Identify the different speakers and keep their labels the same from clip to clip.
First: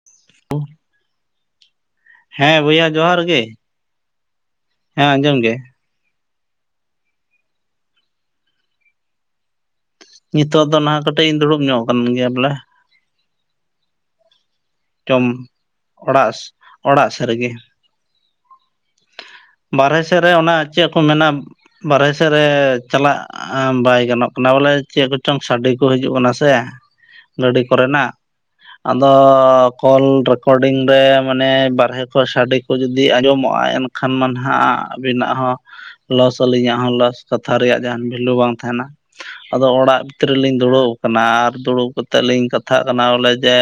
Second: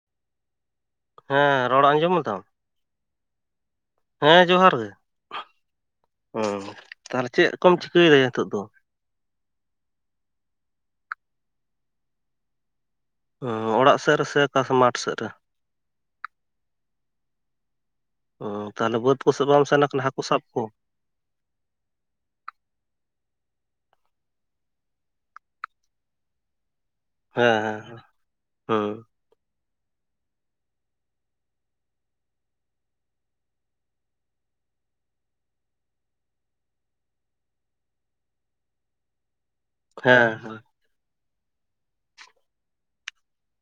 Speaker 1: [unintelligible]
Speaker 2: ᱦᱮᱸ ᱨᱚᱲ ᱟᱸᱡᱚᱢ ᱮᱫᱟᱢ
Speaker 1: ᱦᱮᱸ ᱵᱚᱭᱦᱟ ᱡᱚᱦᱟᱨ ᱜᱤ
Speaker 2: ᱦᱮᱸ ᱡᱚᱦᱟᱨ ᱜᱤ
Speaker 1: ᱦᱮᱸ ᱟᱸᱡᱚᱢ ᱜᱮ
Speaker 2: ᱦᱩᱸ ᱛᱟᱦᱚᱞᱮ ᱪᱮᱫ ᱠᱚᱢ ᱪᱤᱠᱟᱹᱭ ᱫᱟᱭᱟ ᱱᱤᱛᱚᱜ ᱫᱚ
Speaker 1: ᱱᱤᱛᱚᱜ ᱫᱚ ᱱᱟᱦᱟᱜ ᱠᱟᱹᱴᱤᱡ ᱤᱧ ᱫᱩᱲᱩᱵ ᱧᱚᱜ ᱟᱠᱟᱱ ᱜᱮᱭᱟ ᱵᱚᱞᱮ
Speaker 2: ᱚᱲᱟᱜ ᱥᱮᱫ ᱨᱮᱥᱮ ᱚᱠᱟᱥᱮᱱ ᱢᱟᱴᱷ ᱥᱮᱫ
Speaker 1: ᱡᱚᱢ
Speaker 2: ᱨᱮ
Speaker 1: ᱚᱲᱟᱜ ᱚᱲᱟᱜ ᱥᱮᱜ ᱨᱮᱜᱮ
Speaker 2: ᱚᱻ ᱛᱟᱦᱚᱞᱮ ᱵᱟᱹᱫᱽ ᱠᱚᱥᱮᱫ ᱵᱟᱢ ᱥᱮᱱ
Speaker 1: ᱵᱟᱨᱦᱮ
Speaker 2: ᱠᱟᱱᱟ ᱦᱟᱹᱠᱩ
Speaker 1: ᱥᱮᱫ ᱨᱮ
Speaker 2: ᱥᱟᱵ
Speaker 1: ᱚᱱᱟ ᱪᱮᱫ ᱠᱚ ᱢᱮᱱᱟ ᱵᱟᱨᱦᱮ ᱥᱮᱫ ᱨᱮ ᱪᱟᱞᱟᱜ ᱵᱟᱭ ᱜᱟᱱᱚᱜ ᱠᱟᱱᱟ ᱵᱚᱞᱮ ᱪᱮᱫ ᱠᱚᱪᱚᱝ ᱥᱟᱰᱮ ᱠᱚ ᱦᱤᱡᱩᱜ ᱠᱟᱱᱟ ᱥᱮ
Speaker 2: ᱦᱮᱸ
Speaker 1: ᱜᱟᱹᱰᱤ
Speaker 2: ᱦᱮᱸ
Speaker 1: ᱠᱚᱨᱮᱱᱟᱜ
Speaker 2: ᱦᱩᱸ
Speaker 1: ᱟᱫᱚ ᱠᱚᱞ ᱨᱮᱠᱚᱨᱰᱤᱝ ᱨᱮ ᱢᱟᱱᱮ ᱵᱟᱨᱦᱮ ᱠᱚ ᱥᱟᱰᱮ ᱠᱚ ᱡᱩᱫᱤ ᱟᱸᱡᱚᱢᱚᱜ-ᱟ ᱮᱱᱠᱷᱟᱱ ᱠᱷᱟᱱ ᱢᱟ ᱱᱟᱦᱟᱜ ᱟᱹᱵᱤᱱᱟᱜ ᱦᱚᱸ ᱞᱚᱥ ᱟᱹᱞᱤᱧᱟᱜ ᱦᱚᱸ ᱞᱚᱥ ᱠᱟᱛᱷᱟ ᱨᱮᱭᱟᱜ ᱡᱟᱦᱟᱱ ᱵᱷᱮᱞᱩ ᱵᱟᱝ ᱛᱟᱦᱮᱱᱟ ᱟᱫᱚ ᱚᱲᱟᱜ ᱵᱷᱤᱛᱨᱤ
Speaker 2: ᱦᱮᱸ
Speaker 1: ᱨᱮᱞᱤᱧ
Speaker 2: ᱦᱮᱸ
Speaker 1: ᱫᱩᱲᱩᱵ ᱟᱨ ᱫᱩᱲᱩᱵ ᱠᱟᱛᱮᱜ ᱞᱤᱧ ᱠᱟᱛᱷᱟᱜ ᱠᱟᱱᱟ ᱵᱚᱞᱮ ᱡᱮ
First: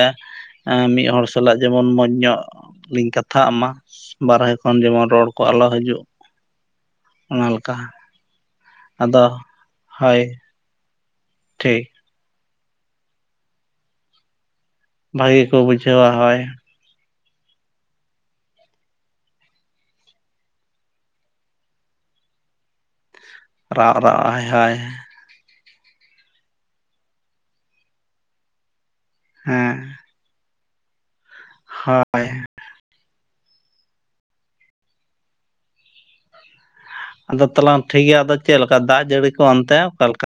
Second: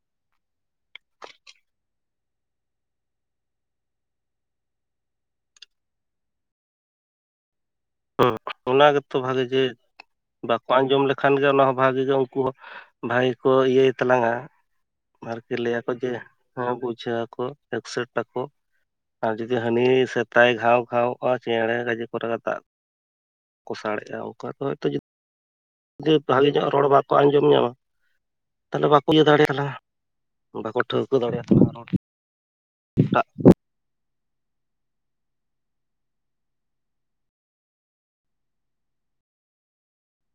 Speaker 1: ᱢᱤᱫ ᱦᱚᱲ ᱥᱟᱞᱟᱜ ᱡᱮᱢᱚᱱ ᱢᱚᱡᱽ ᱧᱚᱜ ᱞᱤᱧ ᱠᱟᱛᱷᱟᱜ ᱢᱟ ᱵᱟᱨᱦᱮ ᱠᱷᱚᱱ ᱡᱮᱢᱚᱱ ᱨᱚᱲ ᱠᱚ ᱟᱞᱚ ᱦᱤᱡᱩᱜ ᱚᱱᱟ ᱞᱮᱠᱟ
Speaker 2: ᱦᱩ ᱚᱱᱟ ᱜᱮᱛᱚ
Speaker 1: ᱟᱫᱚ
Speaker 2: ᱵᱷᱟᱜᱤ ᱡᱮ
Speaker 1: ᱦᱳᱭ
Speaker 2: ᱵᱟᱠᱚ ᱟᱸᱡᱚᱢ ᱞᱮᱠᱷᱟᱱ ᱜᱮ ᱚᱱᱟ ᱦᱚᱸ
Speaker 1: ᱴᱷᱤᱠ
Speaker 2: ᱵᱷᱟᱜᱤ ᱜᱮ ᱩᱱᱠᱩᱭᱟᱜ ᱵᱷᱟᱜᱤ ᱜᱮ ᱠᱚ ᱤᱭᱟᱹᱭ ᱛᱟᱞᱟᱝᱟ
Speaker 1: ᱵᱷᱟᱹᱜᱤ
Speaker 2: ᱟᱨᱠᱤ
Speaker 1: ᱠᱚ
Speaker 2: ᱞᱟᱹᱭᱟᱠᱚ
Speaker 1: ᱵᱩᱡᱷᱟᱹᱣᱟ
Speaker 2: ᱡᱮ
Speaker 1: ᱦᱳᱭ
Speaker 2: ᱵᱩᱡᱷᱟᱹᱣ ᱟᱠᱚ ᱮᱠᱥᱮᱴ ᱟᱠᱚ ᱟᱨ ᱡᱩᱫᱤ ᱦᱟᱹᱱᱤ ᱥᱮᱛᱟᱭ ᱜᱷᱟᱣ ᱜᱷᱟᱣᱚᱜ-ᱟ ᱪᱮᱬᱮ ᱜᱟᱡᱮ ᱠᱚᱨᱮ ᱨᱟᱜ
Speaker 1: ᱨᱟᱜ ᱨᱟᱜ-ᱟᱭ ᱦᱟᱭ
Speaker 2: ᱡᱩ ᱵᱷᱟᱜᱮ ᱧᱚᱜ ᱨᱚᱲ ᱵᱟᱠᱚ ᱟᱸᱡᱚᱢ ᱧᱟᱢᱟ ᱛᱟᱞᱦᱮ ᱵᱟᱠᱚ ᱤᱭᱟᱹ ᱫᱟᱲᱮᱭᱟ ᱟᱞᱟᱝᱟ
Speaker 1: ᱦᱮᱸ
Speaker 2: ᱵᱟᱠᱚ ᱴᱷᱟᱹᱣᱠᱟᱹ ᱫᱟᱲᱮ ᱟᱛᱟᱞᱟᱝᱟ ᱨᱚᱲ
Speaker 1: [unintelligible]
Speaker 2: ᱴᱟᱜ
Speaker 1: ᱟᱫᱚ ᱛᱟᱞᱟᱝ ᱴᱷᱤᱠ ᱜᱮᱭᱟ ᱟᱫᱚ ᱪᱮᱫᱠᱟ ᱫᱟᱜ ᱡᱟᱹᱲᱤ ᱠᱚ ᱚᱱᱛᱮ ᱚᱠᱟᱞᱮᱠᱟ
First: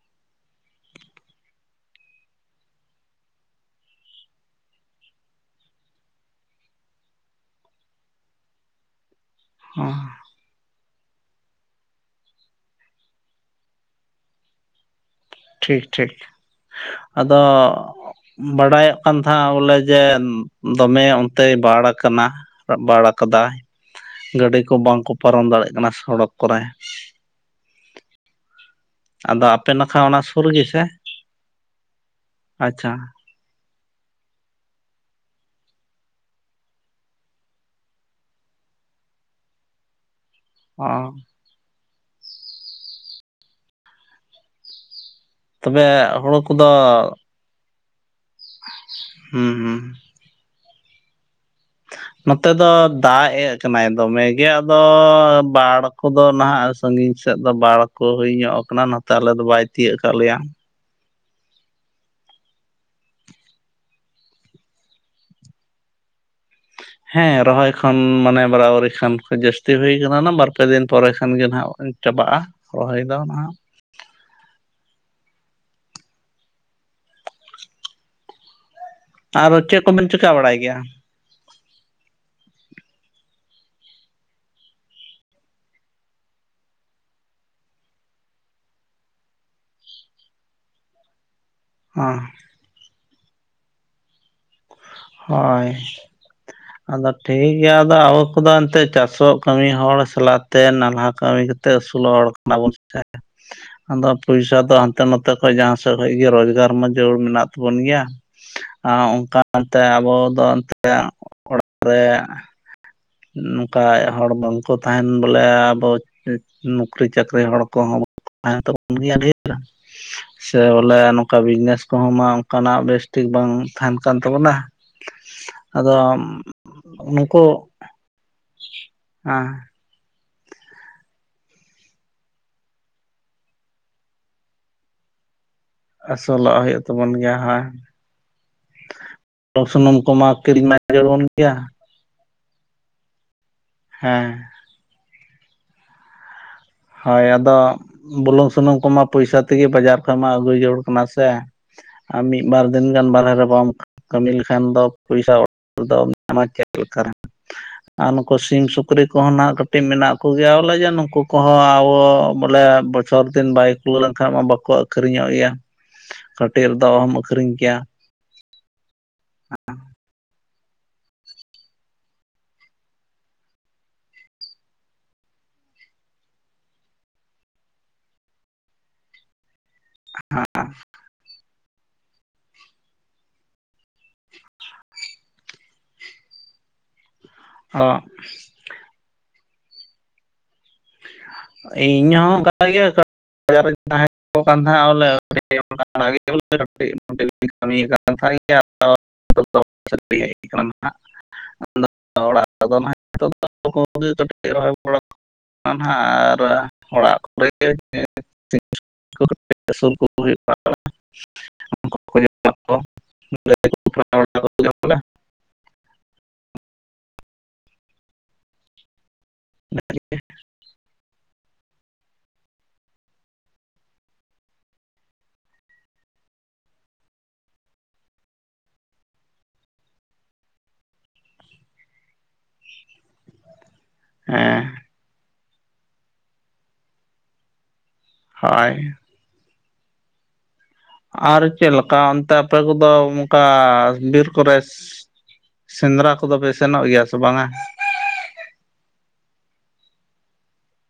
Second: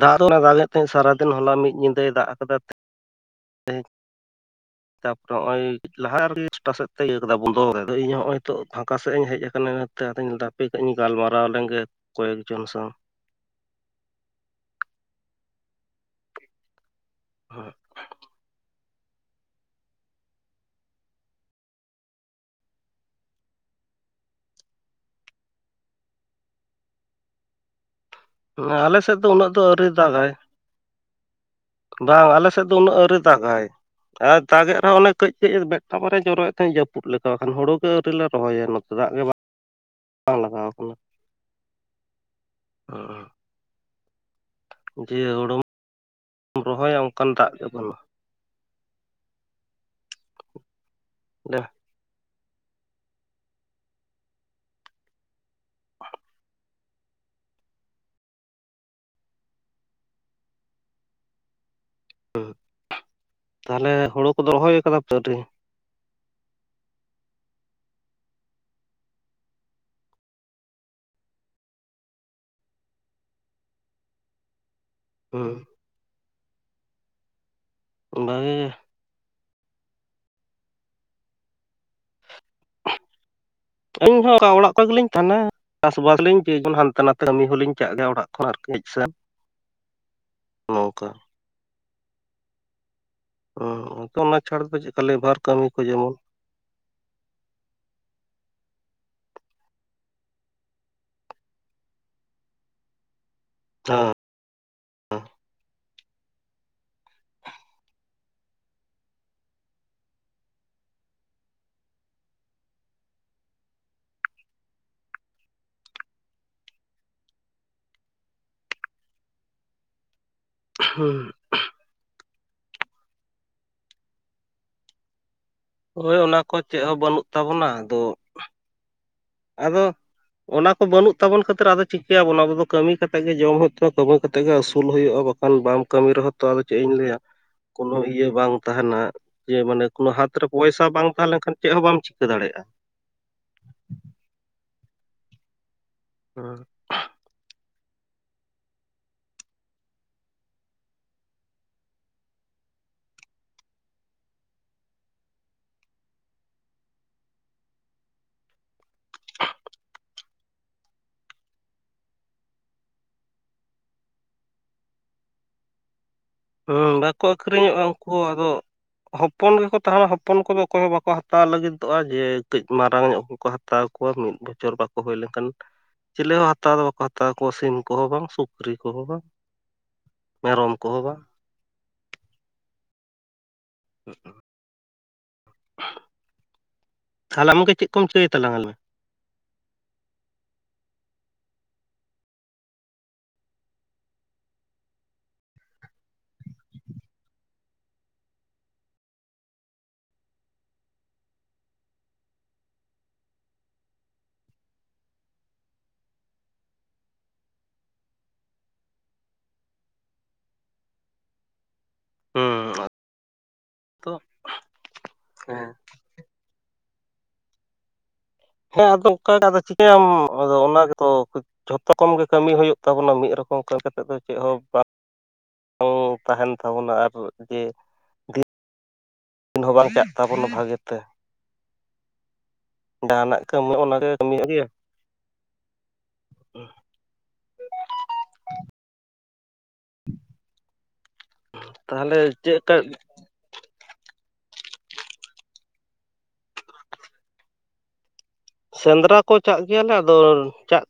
Speaker 2: ᱫᱟᱜ ᱫᱚ ᱫᱟᱜᱮᱫ ᱛᱟᱦᱮᱸᱫ ᱥᱟᱨᱟᱫᱤᱱ ᱦᱚᱞᱟ ᱢᱤᱫ ᱧᱤᱫᱟᱹᱭ ᱫᱟᱜ ᱟᱠᱟᱫᱟ
Speaker 1: ᱦᱮ
Speaker 2: ᱛᱟᱯᱚᱨᱮ ᱱᱚᱜ ᱚᱭ ᱞᱟᱦᱟ ᱨᱮᱜᱮ ᱪᱷᱚᱴᱟ ᱥᱮᱫ ᱛᱮ ᱤᱭᱟᱹ ᱠᱮᱫᱫᱟ ᱵᱚᱱᱫᱚ ᱠᱟᱫᱚ ᱤᱧ ᱦᱚᱸᱜ ᱚᱭ ᱱᱤᱛᱚᱜ ᱯᱷᱟᱸᱠᱟ ᱥᱮᱫ ᱤᱧ ᱦᱮᱡ ᱟᱠᱟᱱᱟ ᱚᱱᱟᱛᱮ ᱟᱫᱚᱧ ᱦᱟᱯᱮ ᱠᱟᱜ ᱤᱧ ᱜᱟᱞᱢᱟᱨᱟᱣ ᱞᱮᱱᱜᱮ ᱠᱚᱭᱮᱠ ᱡᱚᱱ ᱥᱟᱶ
Speaker 1: ᱴᱷᱤᱠ ᱴᱷᱤᱠ ᱟᱫᱚ
Speaker 2: ᱦᱮᱸ
Speaker 1: ᱵᱟᱰᱟᱭᱚᱜ ᱠᱟᱱ ᱛᱟᱦᱮᱸ ᱵᱚᱞᱮ ᱡᱮ ᱫᱚᱢᱮ ᱚᱱᱛᱮ ᱵᱟᱲ ᱟᱠᱟᱱᱟ ᱵᱟᱲ ᱠᱟᱫᱟᱭ ᱜᱟᱹᱰᱤ ᱠᱚ ᱵᱟᱝᱠᱚ ᱯᱟᱨᱚᱢ ᱫᱟᱲᱮᱭᱟᱜ ᱠᱟᱱᱟ ᱥᱚᱲᱚᱠ ᱠᱚᱨᱮ
Speaker 2: ᱟᱞᱮ ᱥᱮᱫ ᱫᱚ
Speaker 1: ᱟᱫᱚ
Speaker 2: ᱩᱱᱟᱹᱜ ᱫᱚ
Speaker 1: ᱟᱯᱮ
Speaker 2: ᱟᱹᱣᱨᱤ
Speaker 1: ᱱᱟᱠᱷᱟ ᱚᱱᱟ
Speaker 2: ᱫᱟᱜᱟᱭ
Speaker 1: ᱥᱩᱨ ᱜᱮᱥᱮ
Speaker 2: ᱵᱟᱝ ᱟᱞᱮᱥᱮᱫ ᱫᱚ
Speaker 1: ᱟᱪᱪᱷᱟ
Speaker 2: ᱩᱱᱟᱹᱜ ᱟᱣᱨᱤ ᱫᱟᱜ ᱟᱭ ᱫᱟᱜᱮᱫ ᱨᱮᱦᱚᱸ ᱚᱱᱮ ᱠᱟᱹᱡ ᱠᱟᱹᱡ ᱢᱮᱫᱴᱟᱝ ᱵᱟᱨᱮ ᱡᱚᱨᱚᱭᱮᱫ ᱛᱟᱦᱮᱸᱫ ᱡᱟᱹᱯᱩᱫ ᱞᱮᱠᱟᱠᱷᱟᱱ ᱦᱩᱲᱩ ᱜᱮ ᱟᱹᱣᱨᱤ ᱞᱮ ᱨᱚᱦᱚᱭᱟ ᱱᱚᱛᱮ ᱫᱟᱜ ᱜᱮ ᱵᱟᱝ ᱵᱟᱝᱞᱟᱜᱟᱣ ᱟᱠᱟᱱᱟ
Speaker 1: ᱚ
Speaker 2: ᱡᱮ ᱦᱩᱲᱩᱢ
Speaker 1: ᱛᱚᱵᱮ ᱦᱩᱲᱩ ᱠᱚᱫᱚ
Speaker 2: ᱨᱚᱦᱚᱭᱟ ᱚᱱᱠᱟᱱ ᱫᱟᱜ ᱜᱮ ᱵᱟᱹᱱᱩᱜ-ᱟ
Speaker 1: ᱦᱩᱸ ᱦᱩᱸ
Speaker 2: ᱞᱟᱹᱭ ᱢᱮ
Speaker 1: ᱱᱚᱛᱮ ᱫᱚ ᱫᱟᱜ ᱮᱡ ᱠᱟᱱᱟᱭ ᱫᱚᱢᱮ ᱜᱮ ᱟᱫᱚ ᱵᱟᱲ ᱠᱚᱫᱚ ᱱᱟᱦᱟᱜ ᱥᱟᱺᱜᱤᱧ ᱥᱮᱫ ᱫᱚ ᱵᱟᱲ ᱠᱚ ᱦᱩᱭ ᱧᱚᱜ ᱟᱠᱟᱱᱟ ᱱᱚᱛᱮ ᱟᱞᱮᱫᱚ ᱵᱟᱭ ᱛᱤᱭᱟᱹᱜ ᱟᱠᱟᱫ ᱞᱮᱭᱟ
Speaker 2: ᱛᱟᱦᱚᱞᱮ ᱦᱩᱲᱩ ᱠᱚ ᱨᱚᱦᱚᱭ ᱟᱠᱟᱫᱟ ᱟᱹᱣᱨᱤ
Speaker 1: ᱦᱮᱸ ᱨᱚᱦᱚᱭ ᱠᱷᱚᱱ ᱢᱟᱱᱮ ᱵᱟᱨᱟᱵᱟᱨᱤ ᱠᱷᱟᱱ ᱡᱟᱹᱥᱛᱤ ᱦᱩᱭ ᱠᱟᱱᱟ ᱵᱟᱨᱯᱮ ᱫᱤᱱ ᱯᱚᱨᱮ ᱠᱷᱟᱱ ᱜᱮ ᱱᱟᱜ ᱪᱟᱵᱟᱜ-ᱟ ᱨᱚᱦᱚᱭᱮᱫ ᱱᱟᱦᱟᱜ
Speaker 2: ᱦᱮᱸ ᱵᱷᱟᱜᱮ ᱜᱮ
Speaker 1: ᱟᱨᱚ ᱪᱮᱫ ᱠᱚᱵᱮᱱ ᱪᱤᱠᱟᱹ ᱵᱟᱲᱟᱭ ᱜᱮᱭᱟ
Speaker 2: ᱤᱧᱦᱚᱸ ᱚᱠᱟ ᱚᱲᱟᱜ ᱠᱷᱚᱱ ᱜᱮᱞᱤᱧ ᱛᱟᱦᱮᱱᱟ ᱪᱟᱥᱵᱟᱥ ᱞᱤᱧ ᱪᱚᱱ ᱦᱟᱱᱛᱮ ᱱᱟᱛᱮ ᱠᱟᱹᱢᱤ ᱦᱚᱞᱤᱧ ᱪᱟᱞᱟᱜ ᱜᱮᱭᱟ ᱚᱲᱟᱜ ᱠᱷᱚᱱ ᱟᱨᱠᱤ ᱦᱮᱡ ᱥᱮᱱ ᱱᱚᱝᱠᱟ
Speaker 1: ᱦᱳ
Speaker 2: ᱦᱚ ᱚᱱᱟ ᱪᱷᱟᱲ ᱫᱚ ᱪᱮᱫᱠᱟ ᱞᱮᱵᱟᱨ ᱠᱟᱹᱢᱤ
Speaker 1: ᱦᱳᱭ
Speaker 2: ᱠᱚ ᱡᱮᱢᱚᱱ
Speaker 1: [unintelligible] ᱟᱫᱚ ᱴᱷᱤᱠ ᱜᱮᱭᱟ ᱟᱫᱚ ᱟᱵᱚ ᱠᱚᱫᱚ ᱮᱱᱛᱮᱫ ᱪᱟᱥᱚᱜ ᱠᱟᱹᱢᱤ ᱦᱚᱲ ᱥᱟᱞᱟᱜᱛᱮ ᱱᱟᱞᱦᱟ ᱠᱟᱹᱢᱤ ᱠᱟᱛᱮ ᱛᱮ ᱟᱹᱥᱩᱞ ᱦᱚᱲ ᱠᱟᱱᱟ ᱵᱚᱱ ᱥᱮ [unintelligible] ᱟᱫᱚ
Speaker 2: ᱦᱮᱸ
Speaker 1: ᱯᱚᱭᱥᱟ ᱫᱚ ᱦᱟᱱᱛᱮ ᱱᱟᱛᱮ ᱠᱷᱚᱡ ᱡᱟᱦᱟᱸᱥᱮᱡ ᱠᱷᱚᱡ ᱜᱮ ᱨᱚᱡᱽᱜᱟᱨ ᱢᱟ ᱡᱟᱹᱨᱩᱲ ᱢᱮᱱᱟᱜ ᱛᱟᱵᱚᱱ ᱜᱮᱭᱟ᱾ ᱟᱨ ᱚᱱᱠᱟᱛᱮ ᱟᱵᱚ ᱫᱚ ᱮᱱᱛᱮ ᱚᱲᱟᱜ ᱨᱮ ᱱᱚᱝᱠᱟ ᱦᱚᱲ ᱵᱟᱝᱠᱚ ᱛᱟᱦᱮᱱ ᱵᱚᱞᱮ ᱟᱵᱚ ᱱᱚᱩᱠᱨᱤ ᱪᱟᱹᱠᱨᱤ ᱦᱚᱲ ᱠᱚᱦᱚᱸ [unintelligible] ᱛᱟᱦᱮᱱ ᱛᱟᱵᱚᱱ ᱜᱮᱭᱟ [unintelligible] ᱥᱮ ᱵᱚᱞᱮ ᱱᱚᱝᱠᱟ ᱵᱤᱡᱽᱱᱮᱥ ᱠᱚᱦᱚᱸ ᱢᱟ ᱚᱱᱠᱟᱱᱟᱜ ᱵᱮᱥᱴᱷᱤᱠ ᱵᱟᱝ ᱛᱟᱦᱮᱱ ᱠᱟᱱ ᱛᱟᱵᱚᱱᱟ᱾ ᱟᱫᱚ
Speaker 2: ᱦᱚᱭ ᱚᱱᱟ ᱠᱚ ᱪᱮᱫ ᱦᱚᱸ ᱵᱟᱹᱱᱩᱜ
Speaker 1: ᱱᱩᱠᱩ
Speaker 2: ᱛᱟᱵᱚᱱᱟ ᱟᱫᱚ
Speaker 1: [unintelligible] ᱦᱮᱸ
Speaker 2: [unintelligible] ᱚᱱᱟ ᱠᱚ ᱵᱟᱹᱱᱩᱜ ᱛᱟᱵᱚᱱ ᱠᱷᱟᱹᱛᱤᱨ ᱟᱫᱚ ᱪᱤᱠᱟᱹᱭᱟᱵᱚ ᱚᱱᱟ ᱟᱵᱫᱚ ᱠᱟᱹᱢᱤ ᱠᱟᱛᱮᱜ ᱜᱮ ᱡᱚᱢ ᱦᱩᱭᱩᱜ ᱛᱟᱢᱟ ᱠᱟᱹᱢᱤ ᱠᱟᱛᱮᱜ ᱜᱮ ᱟᱹᱥᱩᱞ ᱦᱩᱭᱩᱜᱼᱟ ᱵᱟ ᱠᱷᱟᱱ ᱵᱟᱢ ᱠᱟᱹᱢᱤ ᱨᱮᱦᱚᱸ ᱛᱚ ᱟᱫᱚ
Speaker 1: ᱟᱹᱥᱩᱞᱚᱜ
Speaker 2: ᱪᱮᱫ
Speaker 1: ᱦᱩᱭᱩᱜ
Speaker 2: ᱤᱧ
Speaker 1: ᱛᱟᱵᱚᱱ
Speaker 2: ᱞᱟᱹᱭᱟ
Speaker 1: ᱜᱮᱭᱟ ᱦᱳᱭ
Speaker 2: [inaudible] ᱠᱚᱱᱚ ᱤᱭᱟᱹ ᱵᱟᱝ ᱛᱟᱦᱮᱱᱟ [inaudible] ᱡᱮ
Speaker 1: ᱵᱩᱞᱩᱝ
Speaker 2: ᱢᱟᱱᱮ
Speaker 1: ᱥᱩᱱᱩᱢ
Speaker 2: ᱠᱚᱱᱚ ᱦᱟᱛ
Speaker 1: ᱠᱚᱢᱟ
Speaker 2: ᱨᱮ
Speaker 1: ᱠᱤᱨᱤᱧ ᱢᱟ
Speaker 2: ᱯᱚᱭᱥᱟ ᱵᱟᱝ
Speaker 1: ᱡᱟᱹᱨᱩᱲ ᱵᱚᱱ ᱜᱮᱭᱟ
Speaker 2: ᱛᱟᱦᱮᱸᱞᱮᱱᱠᱷᱟᱱ ᱪᱮᱫ ᱦᱚᱸ ᱵᱟᱢ ᱪᱤᱠᱟᱹ ᱫᱟᱲᱮᱭᱟᱜᱼᱟ᱾
Speaker 1: ᱦᱮᱸᱻ
Speaker 2: [unintelligible]
Speaker 1: ᱦᱚᱭ ᱟᱫᱚ ᱵᱩᱞᱩᱝ ᱥᱩᱱᱩᱢ ᱠᱚᱢᱟ ᱯᱚᱭᱥᱟ ᱛᱮᱜᱮ ᱵᱟᱡᱟᱨ ᱠᱷᱚᱱᱚᱡ ᱢᱟ ᱟᱹᱜᱩᱭ ᱡᱟᱹᱨᱩᱲ ᱠᱟᱱᱟ ᱥᱮ ᱟᱨᱢ ᱢᱤᱫ ᱵᱟᱨ ᱫᱤᱱ ᱜᱟᱱ ᱵᱟᱨᱦᱮ ᱨᱮ ᱵᱟᱢ ᱠᱟᱹᱢᱤ ᱞᱮᱠᱷᱟᱱ ᱫᱚ ᱯᱚᱭᱥᱟ ᱫᱚ ᱧᱟᱢᱟ ᱪᱮᱫ ᱞᱮᱠᱟᱛᱮ ᱾ ᱟᱨ ᱱᱩᱠᱩ ᱥᱤᱢ ᱥᱩᱠᱨᱤ ᱠᱚᱦᱚᱸ ᱱᱟᱸᱜ ᱠᱟᱹᱴᱤᱡ ᱢᱮᱱᱟᱜ ᱠᱚᱜᱮᱭᱟ ᱵᱚᱞᱮ ᱡᱮ ᱱᱩᱠᱩ ᱠᱚ ᱠᱚᱦᱚᱸ ᱟᱵᱚ ᱵᱚᱞᱮ ᱵᱚᱪᱷᱚᱨ ᱫᱤᱱ ᱵᱟᱭ ᱠᱩᱞᱟᱹᱣ ᱞᱮᱱᱠᱷᱟᱱ ᱢᱟ ᱵᱟᱠᱚ ᱟᱹᱠᱷᱨᱤᱧᱚᱜ ᱜᱮᱭᱟ᱾ ᱠᱟᱹᱴᱤᱡ ᱨᱮ ᱫᱚ ᱚᱦᱚᱢ ᱟᱹᱠᱷᱨᱤᱧ ᱠᱮᱭᱟ᱾
Speaker 2: ᱠᱚ ᱟᱫᱚ ᱦᱚᱯᱚᱱ ᱜᱮᱠᱚ ᱛᱟᱦᱮᱱᱟ ᱦᱚᱯᱚᱱ ᱠᱚᱫᱚ ᱚᱠᱚᱭ ᱦᱚᱸ ᱵᱟᱠᱚ ᱦᱟᱛᱟᱣ ᱞᱟᱹᱜᱤᱫᱚᱜᱼᱟ ᱡᱮ ᱠᱟᱹᱡ ᱢᱟᱨᱟᱝ ᱧᱚᱜ ᱠᱚ ᱦᱟ ᱦᱟᱛᱟᱣ ᱠᱚᱣᱟ ᱢᱤᱫ ᱵᱚᱪᱷᱚᱨ ᱵᱟᱠᱚ ᱦᱩᱭ ᱞᱮᱱᱠᱷᱟᱱ ᱾ ᱪᱤᱞᱮ ᱦᱚᱸ ᱦᱟᱛᱟᱣ ᱫᱚ ᱵᱟᱠᱚ ᱦᱟᱛᱟᱣ ᱠᱚᱣᱟ ᱥᱤᱢ ᱠᱚᱦᱚᱸ ᱵᱟᱝ ᱥᱩᱠᱨᱤ ᱠᱚᱦᱚᱸ ᱵᱟᱝ ᱾ ᱢᱮᱨᱚᱢ ᱠᱚᱦᱚᱸ‌ ᱵᱟᱝ ᱾ [unintelligible] [inaudible] ᱛᱟᱦᱞᱮ ᱟᱢᱜᱮ ᱪᱮᱫ
Speaker 1: ᱚ
Speaker 2: ᱠᱚᱢ ᱪᱟᱹᱭ ᱛᱟᱞᱟᱝᱟ?
Speaker 1: [inaudible] ᱤᱧᱦᱚ ᱚᱱᱠᱟ ᱜᱮ [unintelligible] ᱵᱟᱡᱟᱨ ᱨᱮᱧ ᱛᱟᱦᱮᱱᱟ ᱛᱟᱦᱮᱸᱫ ᱵᱚᱞᱮᱮ [unintelligible] [unintelligible] [unintelligible] ᱚᱲᱟᱜ ᱨᱮᱫᱚ ᱱᱟᱜ [unintelligible] [unintelligible] ᱱᱟᱦᱟᱜ ᱟᱨ ᱚᱲᱟᱜ ᱠᱚᱨᱮ [unintelligible] [unintelligible] ᱩᱱᱠᱩ ᱠᱚ ᱡᱚᱢᱟ ᱠᱚ
Speaker 2: ᱦᱩᱸ [unintelligible] ᱛᱚ [unintelligible] ᱦᱮᱸ ᱦᱮᱸ ᱟᱫᱚ ᱚᱱᱠᱟ ᱜᱮ ᱪᱤᱠᱟᱹᱭᱟᱢ ᱟᱫᱚ ᱚᱱᱟ ᱜᱮᱛᱚ᱾ ᱡᱷᱚᱛᱚ ᱨᱚᱠᱚᱢ ᱜᱮ ᱠᱟᱹᱢᱤ ᱦᱩᱭᱩᱜ ᱛᱟᱵᱚᱱᱟ ᱢᱤᱫ ᱨᱚᱠᱚᱢ ᱠᱟᱹᱢᱤ ᱠᱟᱛᱮᱫ ᱫᱚ ᱪᱮᱫ ᱦᱚᱸ ᱵᱟᱝ [unintelligible] ᱛᱟᱦᱮᱱ ᱛᱟᱵᱚᱱᱟ ᱟᱨ ᱡᱮ ᱫᱤᱱ ᱦᱚᱸ ᱵᱟᱝᱧᱪᱟᱜ ᱛᱟᱵᱚᱱᱟ ᱵᱷᱟᱹᱜᱮ ᱛᱮ ᱾ ᱡᱟᱦᱟᱱᱟᱜ ᱠᱟᱹᱢᱤ ᱚᱱᱟᱜᱮ ᱠᱟᱹᱢᱤᱭ ᱜᱮᱭᱟ
Speaker 1: ᱦᱮᱸ
Speaker 2: ᱾
Speaker 1: ᱦᱟᱭ ᱟᱨ ᱪᱮᱫ ᱞᱮᱠᱟ
Speaker 2: ᱛᱟᱦᱚᱞᱮ
Speaker 1: ᱚᱱᱛᱮ
Speaker 2: ᱪᱮᱫ
Speaker 1: ᱟᱯᱮ
Speaker 2: ᱞᱮᱠᱟ
Speaker 1: ᱠᱚᱫᱚ ᱚᱠᱟ ᱵᱤᱨ ᱠᱚᱨᱮ [unintelligible] ᱥᱮᱸᱫᱽᱨᱟ ᱠᱚᱫᱚ ᱯᱮ ᱥᱮᱱᱚᱜ ᱜᱮᱭᱟ ᱥᱮ ᱵᱟᱝᱟ?
Speaker 2: ᱥᱮᱸᱫᱽᱨᱟ ᱠᱚ ᱪᱟᱜ ᱜᱮᱭᱟᱞᱮ ᱟᱫᱚ ᱪᱟᱜ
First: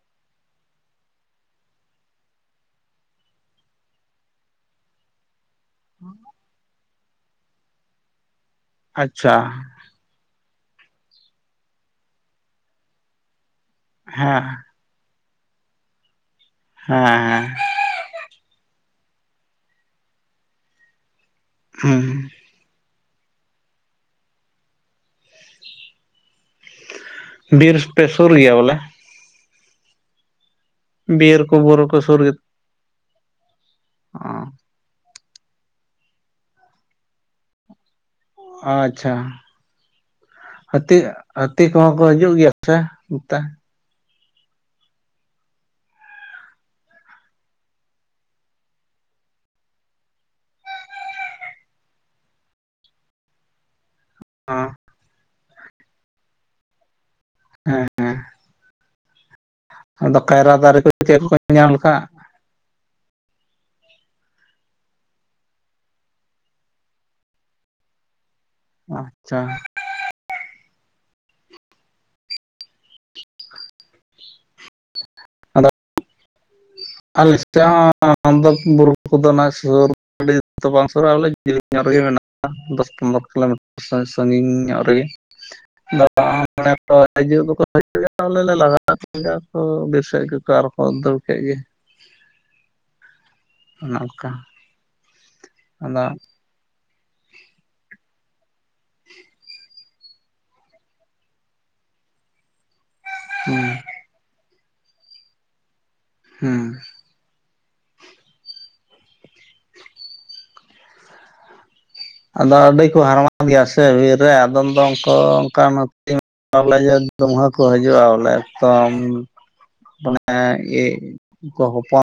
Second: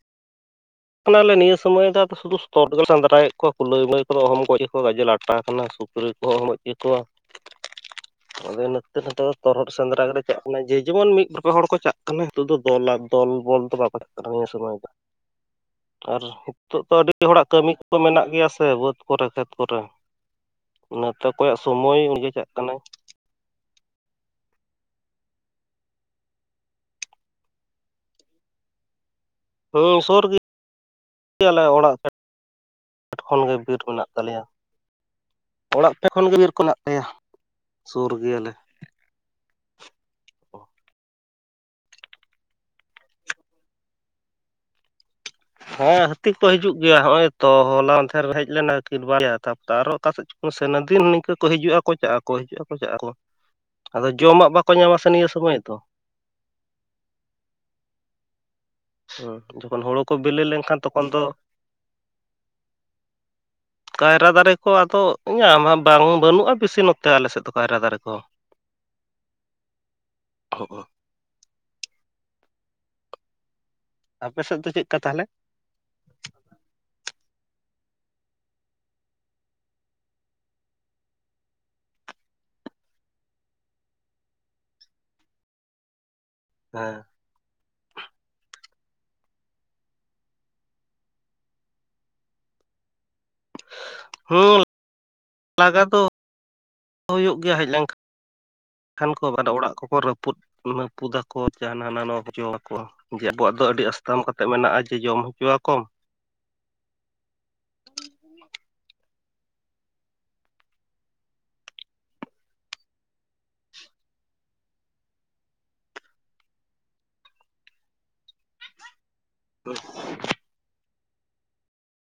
Speaker 2: ᱠᱟᱱᱟᱞᱮ ᱱᱤᱭᱟᱹ ᱥᱚᱢᱚᱭ ᱫᱚ [unintelligible] [unintelligible] ᱥᱮᱫᱽᱨᱟᱭᱮᱫ ᱠᱚᱣᱟ ᱠᱩᱞᱟᱹᱭ ᱢᱟᱹᱭ ᱠᱚᱫᱚ ᱚᱦᱚᱢ ᱜᱚᱡ ᱠᱚᱣᱟ ᱜᱟᱡᱮ ᱞᱟᱴᱟ ᱠᱟᱱᱟ ᱥ ᱥᱩᱠᱨᱤ ᱠᱚ [unintelligible] ᱚᱦᱚᱢ ᱜᱟᱡ ᱠᱮᱠᱩᱣᱟ
Speaker 1: [inaudible]
Speaker 2: ᱟᱞᱮ ᱱᱚᱛᱮ ᱨᱮᱫᱚ
Speaker 1: ᱟᱪᱪᱷᱟ
Speaker 2: ᱛᱚᱨᱦᱚᱛ ᱥᱮᱸᱫᱽᱨᱟ ᱜᱮᱞᱮ ᱪᱟᱜ ᱠᱟᱱᱟ, ᱡᱮ ᱡᱮᱢᱚᱱ ᱢᱤᱫ ᱵᱟᱨ ᱦᱚᱲ ᱠᱚ ᱪᱟᱜ ᱠᱟᱱᱟ᱾ ᱱᱤᱛᱚᱜ ᱫᱚ ᱫᱚᱞᱟ ᱫᱚᱞ ᱵᱚᱞ ᱫᱚ ᱵᱟᱝ᱾ [unintelligible]
Speaker 1: ᱦᱮᱸ
Speaker 2: ᱱᱤᱭᱟᱹ ᱥᱮ ᱵᱟᱝ ᱟᱨ ᱱᱤᱛᱚᱜ ᱫᱚ ᱟᱹᱰᱤ ᱦᱚᱲᱟᱜ
Speaker 1: ᱦᱮᱸ
Speaker 2: ᱠᱟᱹᱢᱤ ᱠᱚ ᱢᱮᱱᱟᱜ ᱜᱮᱭᱟ ᱥᱮ ᱵᱟᱹᱫᱽ ᱠᱚᱨᱮ ᱠᱷᱮᱛ ᱠᱚᱨᱮ᱾ ᱱᱟᱛᱮ ᱠᱚᱭᱚᱜ ᱥᱚᱢᱚᱭ
Speaker 1: ᱦᱮᱸ
Speaker 2: ᱩᱱᱤ ᱜᱮ ᱪᱟᱜ ᱠᱟᱱᱟᱭ᱾
Speaker 1: ᱵᱤᱨ ᱯᱮ ᱥᱩᱨ ᱜᱮᱭᱟ ᱵᱚᱞᱮ?
Speaker 2: ᱦᱩᱸ ᱥᱩᱨ ᱜᱮ
Speaker 1: ᱵᱤᱨ ᱠᱚ
Speaker 2: ᱟᱞᱮ
Speaker 1: ᱵᱩᱨᱩ
Speaker 2: ᱚᱲᱟᱜ
Speaker 1: ᱠᱚ ᱥᱩᱨ ᱜᱮ
Speaker 2: ᱯᱷᱮᱰ ᱠᱷᱚᱱ ᱜᱮ ᱵᱤᱨ ᱢᱮᱱᱟᱜ ᱛᱟᱞᱮᱭᱟ᱾ ᱚᱲᱟᱜ ᱯᱷᱮᱰ ᱠᱷᱚᱱ ᱜᱮ ᱵᱤᱨ ᱠᱚ ᱢᱮᱱᱟᱜ ᱞᱮᱭᱟ ᱥᱩᱨ ᱜᱮᱭᱟᱞᱮ᱾
Speaker 1: ᱚ ᱟᱪᱪᱷᱟ ᱦᱟᱹᱛᱤ ᱦᱟᱹᱛᱤ ᱠᱚᱦᱚᱸ ᱠᱚ ᱦᱟᱡᱩᱜ ᱜᱮᱭᱟ ᱥᱮ ᱱᱚᱛᱮ?
Speaker 2: ᱦᱮᱸ ᱦᱟᱹᱛᱤ ᱠᱚ ᱦᱤᱡᱩᱜ ᱜᱮᱭᱟ ᱦᱚᱜ-ᱚᱭ ᱛᱚ ᱦᱚᱞᱟ ᱢᱟᱫᱷᱮᱨ ᱦᱮᱡ ᱞᱮᱱᱟ ᱠᱤᱱ ᱵᱟᱨᱭᱟ᱾ᱛᱟᱯᱚᱨᱮ ᱟᱨᱚ ᱚᱠᱟᱥᱮᱫ ᱪᱚ ᱥᱟᱱᱟ ᱫᱤᱱ ᱱᱤᱝᱠᱟᱹ ᱠᱚ ᱦᱤᱡᱩᱜᱼᱟᱠᱚ ᱪᱟᱜ ᱟᱠᱚ ᱠᱚ ᱦᱤᱡᱩᱜ-ᱟᱠᱚ ᱪᱟᱜ ᱟᱠᱚ᱾ ᱟᱫᱚ ᱡᱚᱢᱟᱜ ᱵᱟᱠᱚ
Speaker 1: ᱦᱮᱸ
Speaker 2: ᱧᱟᱢᱟ ᱥᱮ ᱱᱤᱭᱟᱹ ᱥᱚᱢᱚᱭ ᱫᱚ᱾
Speaker 1: ᱦᱮᱸ ᱦᱮᱸ
Speaker 2: ᱦᱩᱸ ᱡᱚᱠᱷᱚᱱ ᱦᱳᱲᱳ ᱠᱚ
Speaker 1: ᱟᱫᱚ
Speaker 2: ᱵᱤᱞᱤ
Speaker 1: ᱠᱟᱭᱨᱟ ᱫᱟᱨᱮ
Speaker 2: ᱞᱮᱱᱠᱷᱟᱱ
Speaker 1: ᱠᱚ
Speaker 2: ᱛᱚᱠᱷᱚᱱ
Speaker 1: ᱪᱮᱫ
Speaker 2: ᱫᱚ
Speaker 1: ᱠᱚ ᱧᱟᱢ ᱞᱮᱠᱷᱟᱱ
Speaker 2: ᱠᱟᱭᱨᱟ ᱫᱟᱨᱮ ᱠᱚ ᱟᱫᱚ ᱧᱟᱢᱟ ᱵᱟᱝ ᱵᱟᱹᱱᱩᱜ-ᱟ ᱵᱮᱥᱤ ᱱᱚᱛᱮ ᱟᱞᱮᱥᱮᱫ ᱫᱚ ᱠᱟᱭᱨᱟ ᱫᱟᱨᱮ ᱠᱚ᱾
Speaker 1: ᱟᱪᱪᱷᱟ
Speaker 2: [unintelligible] ᱟᱯᱮ ᱥᱮᱫ ᱫᱚ ᱪᱮᱫ ᱞᱮᱠᱟ ᱛᱟᱦᱞᱮ?
Speaker 1: ᱟᱞᱮᱥᱮᱜ ᱦᱚᱸᱻᱟᱫᱚ ᱵᱩᱨᱩ ᱠᱚᱫᱚ ᱱᱟᱜ ᱥᱩᱨ ᱟᱹᱰᱤ ᱛᱚ ᱵᱟᱝ ᱥᱩᱨᱟ ᱟᱞᱮ ᱡᱤᱞᱤᱧ ᱧᱚᱜ ᱨᱮᱜᱮ ᱢᱮᱱᱟᱜᱼᱟ᱾ ᱫᱚᱥ ᱯᱚᱱᱨᱚ ᱠᱤᱞᱳᱢᱤᱴ ᱥᱚᱭ ᱥᱟᱺᱜᱤᱧ ᱧᱚᱜ ᱨᱮᱜᱮ [unintelligible]
Speaker 2: ᱦᱮᱸ
Speaker 1: ᱦᱟᱡᱩᱜ ᱫᱚᱠᱚ ᱦᱟᱡᱩᱜ-ᱟᱞᱮ ᱞᱮ ᱞᱟᱦᱟᱜ-ᱟ ᱟᱨ ᱵᱟᱹ ᱵᱤᱨ ᱥᱮᱜ ᱟᱨᱠᱚ ᱫᱟᱹᱲ ᱠᱮᱫ ᱜᱮ ᱚᱱᱮ ᱚᱱᱠᱟ
Speaker 2: ᱦᱩᱸ ᱞᱟᱜᱟ ᱫᱚ
Speaker 1: ᱟᱫᱚ
Speaker 2: ᱦᱩᱭᱩᱜ ᱜᱮᱭᱟ ᱦᱮᱡ ᱞᱮᱱᱠᱷᱟᱱ᱾ ᱠᱷᱟᱱ ᱠᱚ ᱚᱲᱟᱜ ᱠᱚᱠᱚ ᱨᱟᱹᱯᱩᱫ ᱢᱟᱹᱯᱩᱫᱟᱠᱚ ᱡᱟᱦᱟᱸ ᱦᱟᱱᱟ ᱱᱟᱣᱟ ᱠᱚ ᱡᱚᱢ ᱟᱠᱚ᱾ ᱡᱮ ᱟᱵᱚᱣᱟᱜ
Speaker 1: ᱦᱩᱸ
Speaker 2: ᱫᱚ ᱟᱹᱰᱤ ᱟᱥᱛᱟᱢ ᱠᱟᱛᱮ ᱢᱮᱱᱟᱜ-ᱟ ᱡᱮ ᱡᱚᱢ ᱦᱚᱪᱚᱣᱟ ᱠᱚᱢ᱾
Speaker 1: ᱦᱩᱸ ᱟᱫᱚ ᱟᱹᱰᱤ ᱠᱚ ᱦᱟᱨᱟᱢᱟᱫ ᱜᱮᱭᱟ ᱥᱮ ᱵᱤᱨ ᱨᱮ ᱟᱫᱚᱢ ᱫᱚ ᱚᱱᱠᱟ ᱚᱱᱠᱟᱱ ᱴᱤᱢ ᱵᱚᱞᱮ ᱡᱮ ᱫᱚᱢᱩᱦᱟᱹ ᱠᱚ ᱦᱟᱡᱩᱜ-ᱟ ᱵᱚᱞᱮ ᱮᱠᱫᱚᱢ ᱚᱱᱮ ᱮ ᱠᱚ ᱦᱚᱯᱚᱱ